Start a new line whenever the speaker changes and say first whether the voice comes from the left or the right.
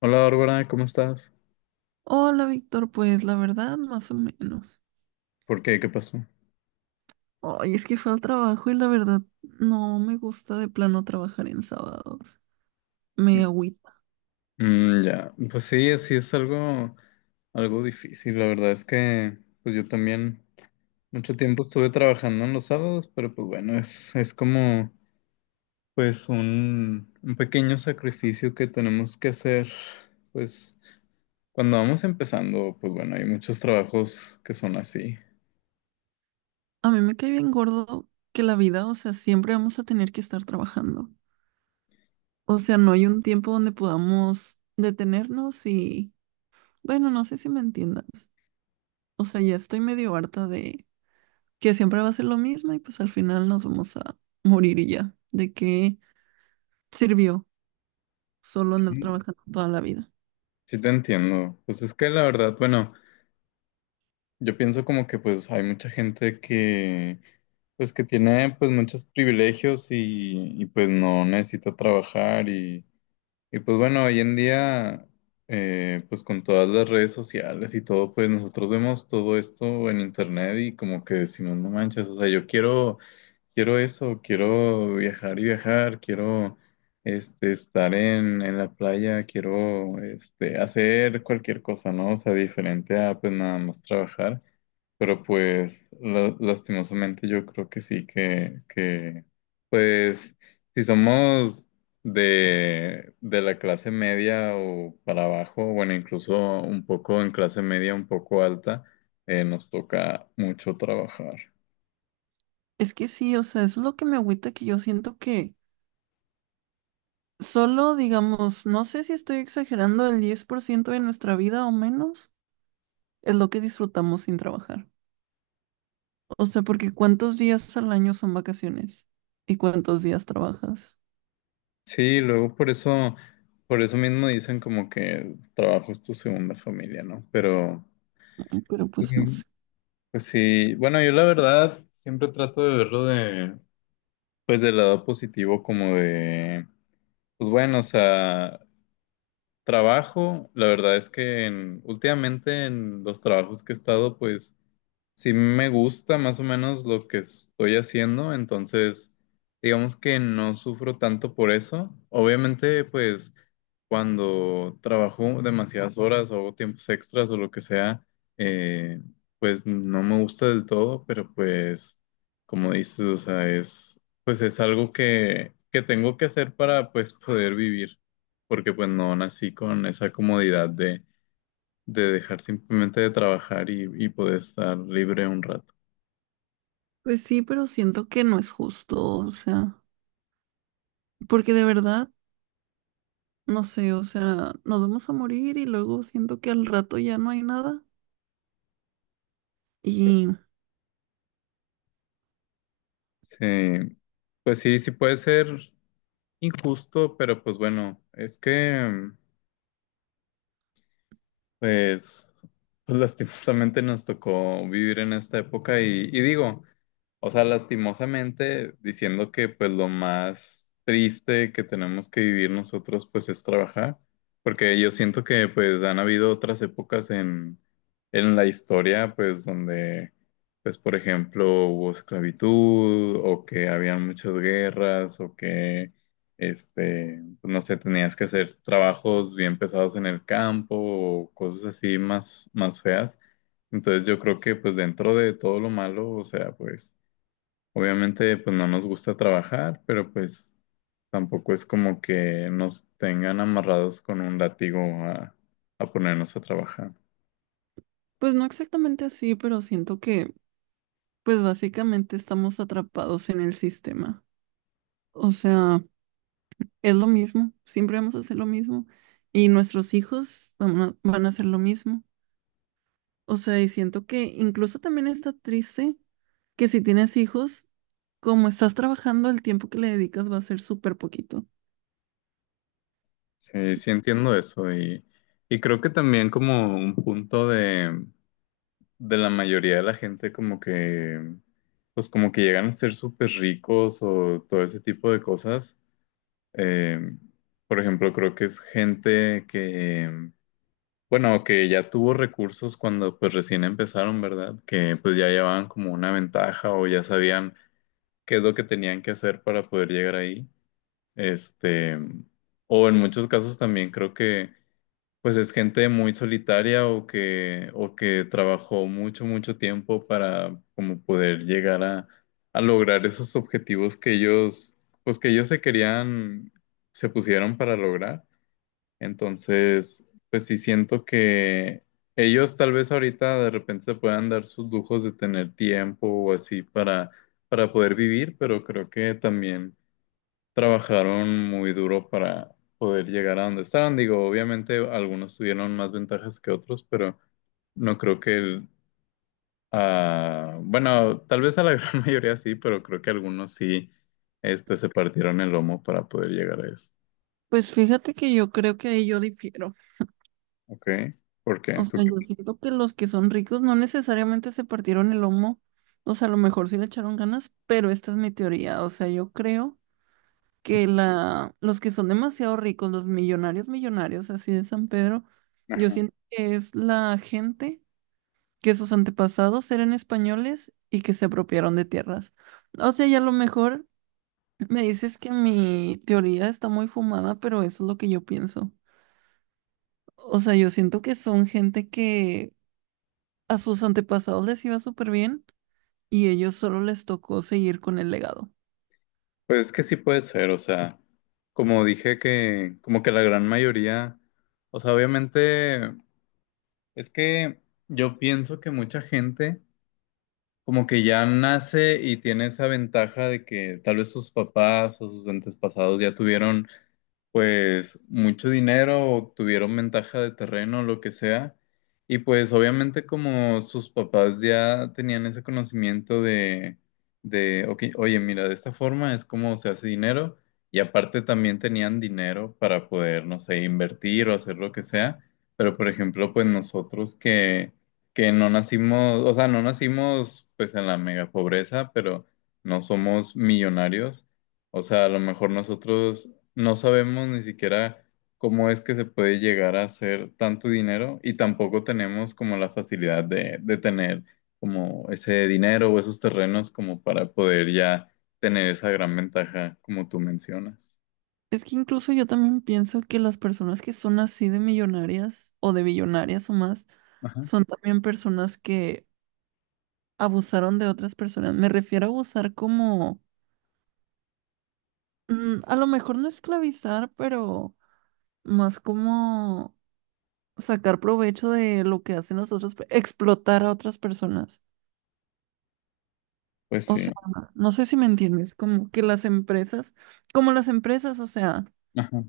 left: Hola Bárbara, ¿cómo estás?
right: Hola, Víctor, pues la verdad, más o menos.
left: ¿Por qué? ¿Qué pasó?
right: Ay, es que fue al trabajo y la verdad no me gusta de plano trabajar en sábados. Me agüita.
left: Mm, ya, pues sí, así es algo difícil. La verdad es que, pues yo también mucho tiempo estuve trabajando en los sábados, pero pues bueno, es como, pues un pequeño sacrificio que tenemos que hacer. Pues cuando vamos empezando, pues bueno, hay muchos trabajos que son así.
right: A mí me cae bien gordo que la vida, o sea, siempre vamos a tener que estar trabajando. O sea, no hay un tiempo donde podamos detenernos y, bueno, no sé si me entiendas. O sea, ya estoy medio harta de que siempre va a ser lo mismo y pues al final nos vamos a morir y ya. ¿De qué sirvió solo andar
left: Sí,
right: trabajando toda la vida?
left: sí te entiendo. Pues es que la verdad, bueno, yo pienso como que pues hay mucha gente que tiene pues muchos privilegios pues no necesita trabajar pues bueno, hoy en día pues con todas las redes sociales y todo, pues nosotros vemos todo esto en internet y como que decimos, no manches, o sea, yo quiero, quiero eso, quiero viajar y viajar, quiero estar en la playa, quiero hacer cualquier cosa, ¿no? O sea, diferente a pues nada más trabajar. Pero pues lastimosamente yo creo que sí, que pues si somos de la clase media o para abajo, bueno, incluso un poco en clase media, un poco alta, nos toca mucho trabajar.
right: Es que sí, o sea, eso es lo que me agüita que yo siento que solo, digamos, no sé si estoy exagerando, el 10% de nuestra vida o menos es lo que disfrutamos sin trabajar. O sea, porque ¿cuántos días al año son vacaciones? ¿Y cuántos días trabajas?
left: Sí, luego por eso mismo dicen como que el trabajo es tu segunda familia, ¿no? Pero.
right: Mm, pero pues no
left: Ujú.
right: sé.
left: Pues sí, bueno, yo la verdad siempre trato de verlo pues del lado positivo como de. Pues bueno, o sea, trabajo, la verdad es que últimamente en los trabajos que he estado, pues sí me gusta más o menos lo que estoy haciendo, entonces digamos que no sufro tanto por eso. Obviamente, pues cuando trabajo demasiadas horas o hago tiempos extras o lo que sea, eh, pues no me gusta del todo, pero pues como dices, o sea, es pues es algo que tengo que hacer para pues poder vivir, porque pues no nací con esa comodidad de dejar simplemente de trabajar y poder estar libre un rato.
right: Pues sí, pero siento que no es justo, o sea, porque de verdad, no sé, o sea, nos vamos a morir y luego siento que al rato ya no hay nada. Y
left: Sí, pues sí puede ser injusto, pero pues bueno, es que, Pues, pues lastimosamente nos tocó vivir en esta época y digo, o sea, lastimosamente diciendo que pues lo más triste que tenemos que vivir nosotros pues es trabajar, porque yo siento que pues han habido otras épocas en la historia pues donde pues por ejemplo hubo esclavitud o que habían muchas guerras o que pues, no sé, tenías que hacer trabajos bien pesados en el campo o cosas así más feas. Entonces yo creo que pues dentro de todo lo malo, o sea, pues obviamente pues no nos gusta trabajar, pero pues tampoco es como que nos tengan amarrados con un látigo a ponernos a trabajar.
right: pues no exactamente así, pero siento que pues básicamente estamos atrapados en el sistema. O sea, es lo mismo, siempre vamos a hacer lo mismo y nuestros hijos van a hacer lo mismo. O sea, y siento que incluso también está triste que si tienes hijos, como estás trabajando, el tiempo que le dedicas va a ser súper poquito.
left: Sí, sí entiendo eso y creo que también como un punto de la mayoría de la gente como que, pues como que llegan a ser súper ricos o todo ese tipo de cosas. Eh, por ejemplo, creo que es gente que, bueno, que ya tuvo recursos cuando pues recién empezaron, ¿verdad? Que pues ya llevaban como una ventaja o ya sabían qué es lo que tenían que hacer para poder llegar ahí. Este, o en muchos casos también creo que pues es gente muy solitaria o que trabajó mucho, mucho tiempo para como poder llegar a lograr esos objetivos que ellos, pues que ellos se querían, se pusieron para lograr. Entonces, pues sí siento que ellos tal vez ahorita de repente se puedan dar sus lujos de tener tiempo o así para poder vivir, pero creo que también trabajaron muy duro para poder llegar a donde estaban. Digo, obviamente algunos tuvieron más ventajas que otros, pero no creo que bueno, tal vez a la gran mayoría sí, pero creo que algunos sí, se partieron el lomo para poder llegar a eso.
right: Pues fíjate que yo creo que ahí yo difiero.
left: ¿Ok? ¿Por qué?
right: O
left: ¿Tú
right: sea, yo
left: qué-
right: siento que los que son ricos no necesariamente se partieron el lomo. O sea, a lo mejor sí le echaron ganas, pero esta es mi teoría. O sea, yo creo que los que son demasiado ricos, los millonarios millonarios, así de San Pedro, yo
left: Ajá.
right: siento que es la gente que sus antepasados eran españoles y que se apropiaron de tierras. O sea, ya a lo mejor me dices que mi teoría está muy fumada, pero eso es lo que yo pienso. O sea, yo siento que son gente que a sus antepasados les iba súper bien y ellos solo les tocó seguir con el legado.
left: Pues es que sí puede ser, o sea, como dije como que la gran mayoría, o sea, obviamente es que yo pienso que mucha gente como que ya nace y tiene esa ventaja de que tal vez sus papás o sus antepasados ya tuvieron pues mucho dinero o tuvieron ventaja de terreno, lo que sea. Y pues obviamente como sus papás ya tenían ese conocimiento de ok, oye, mira, de esta forma es como se hace dinero. Y aparte también tenían dinero para poder, no sé, invertir o hacer lo que sea. Pero por ejemplo, pues nosotros que no nacimos, o sea, no nacimos pues en la mega pobreza, pero no somos millonarios, o sea, a lo mejor nosotros no sabemos ni siquiera cómo es que se puede llegar a hacer tanto dinero y tampoco tenemos como la facilidad de tener como ese dinero o esos terrenos como para poder ya tener esa gran ventaja como tú mencionas.
right: Es que incluso yo también pienso que las personas que son así de millonarias o de billonarias o más,
left: Ajá.
right: son también personas que abusaron de otras personas. Me refiero a abusar como, a lo mejor no esclavizar, pero más como sacar provecho de lo que hacen los otros, explotar a otras personas.
left: Pues
right: O
left: sí.
right: sea, no sé si me entiendes, como que las empresas, o sea.
left: Ajá.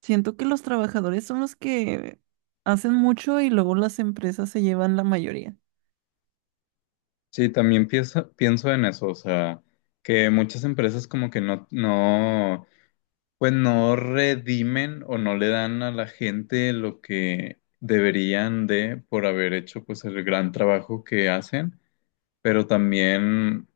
right: Siento que los trabajadores son los que hacen mucho y luego las empresas se llevan la mayoría.
left: Sí, también pienso en eso, o sea, que muchas empresas como que no redimen o no le dan a la gente lo que deberían de por haber hecho pues el gran trabajo que hacen. Pero también,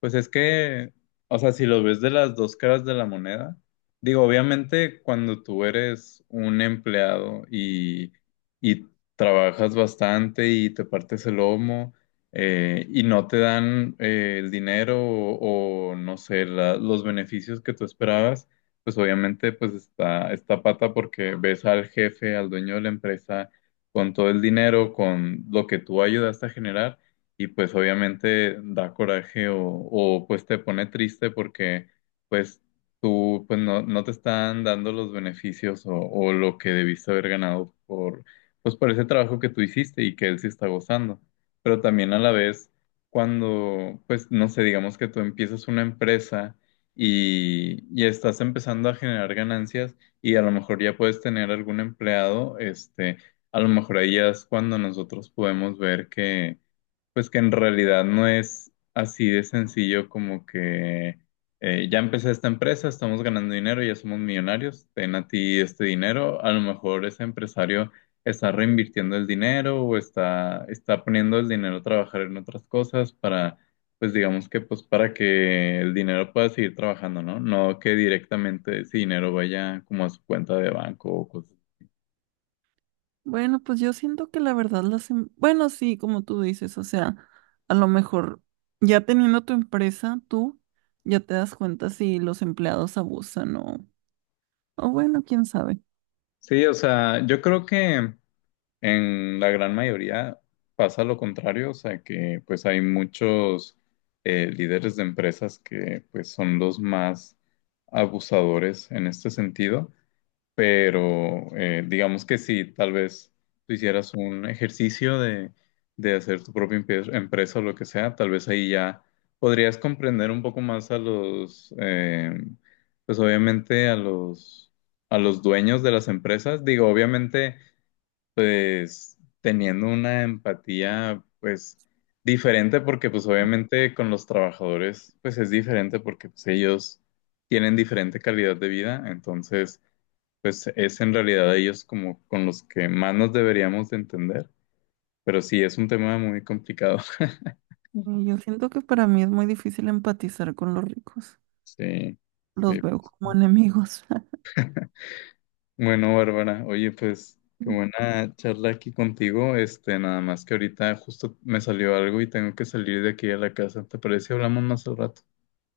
left: pues es que, o sea, si lo ves de las dos caras de la moneda, digo, obviamente cuando tú eres un empleado y trabajas bastante y te partes el lomo, y no te dan el dinero o, no sé, los beneficios que tú esperabas, pues obviamente pues está pata porque ves al jefe, al dueño de la empresa con todo el dinero, con lo que tú ayudaste a generar y pues obviamente da coraje o, pues te pone triste porque pues tú pues no te están dando los beneficios o lo que debiste haber ganado por ese trabajo que tú hiciste y que él sí está gozando. Pero también a la vez cuando pues no sé, digamos que tú empiezas una empresa y estás empezando a generar ganancias y a lo mejor ya puedes tener algún empleado, a lo mejor ahí ya es cuando nosotros podemos ver que pues que en realidad no es así de sencillo como que ya empecé esta empresa, estamos ganando dinero, ya somos millonarios, ten a ti este dinero. A lo mejor ese empresario está reinvirtiendo el dinero o está poniendo el dinero a trabajar en otras cosas para, pues digamos que pues para que el dinero pueda seguir trabajando, ¿no? No que directamente ese dinero vaya como a su cuenta de banco o cosas.
right: Bueno, pues yo siento que la verdad bueno, sí, como tú dices, o sea, a lo mejor ya teniendo tu empresa, tú ya te das cuenta si los empleados abusan o... O bueno, quién sabe.
left: Sí, o sea, yo creo que en la gran mayoría pasa lo contrario, o sea que pues hay muchos líderes de empresas que pues son los más abusadores en este sentido, pero digamos que si tal vez tú hicieras un ejercicio de hacer tu propia empresa o lo que sea, tal vez ahí ya podrías comprender un poco más a los, pues obviamente a los dueños de las empresas, digo, obviamente pues teniendo una empatía pues diferente porque pues obviamente con los trabajadores pues es diferente porque pues ellos tienen diferente calidad de vida, entonces pues es en realidad ellos como con los que más nos deberíamos de entender, pero sí es un tema muy complicado.
right: Y yo siento que para mí es muy difícil empatizar con los ricos.
left: Sí, sí.
right: Los veo como enemigos.
left: Bueno, Bárbara, oye, pues qué buena charla aquí contigo. Nada más que ahorita justo me salió algo y tengo que salir de aquí a la casa. ¿Te parece? Hablamos más al rato.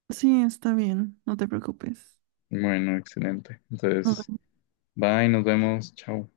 right: Sí, está bien, no te preocupes.
left: Bueno, excelente. Entonces,
right: Nos
left: bye, nos vemos. Chao.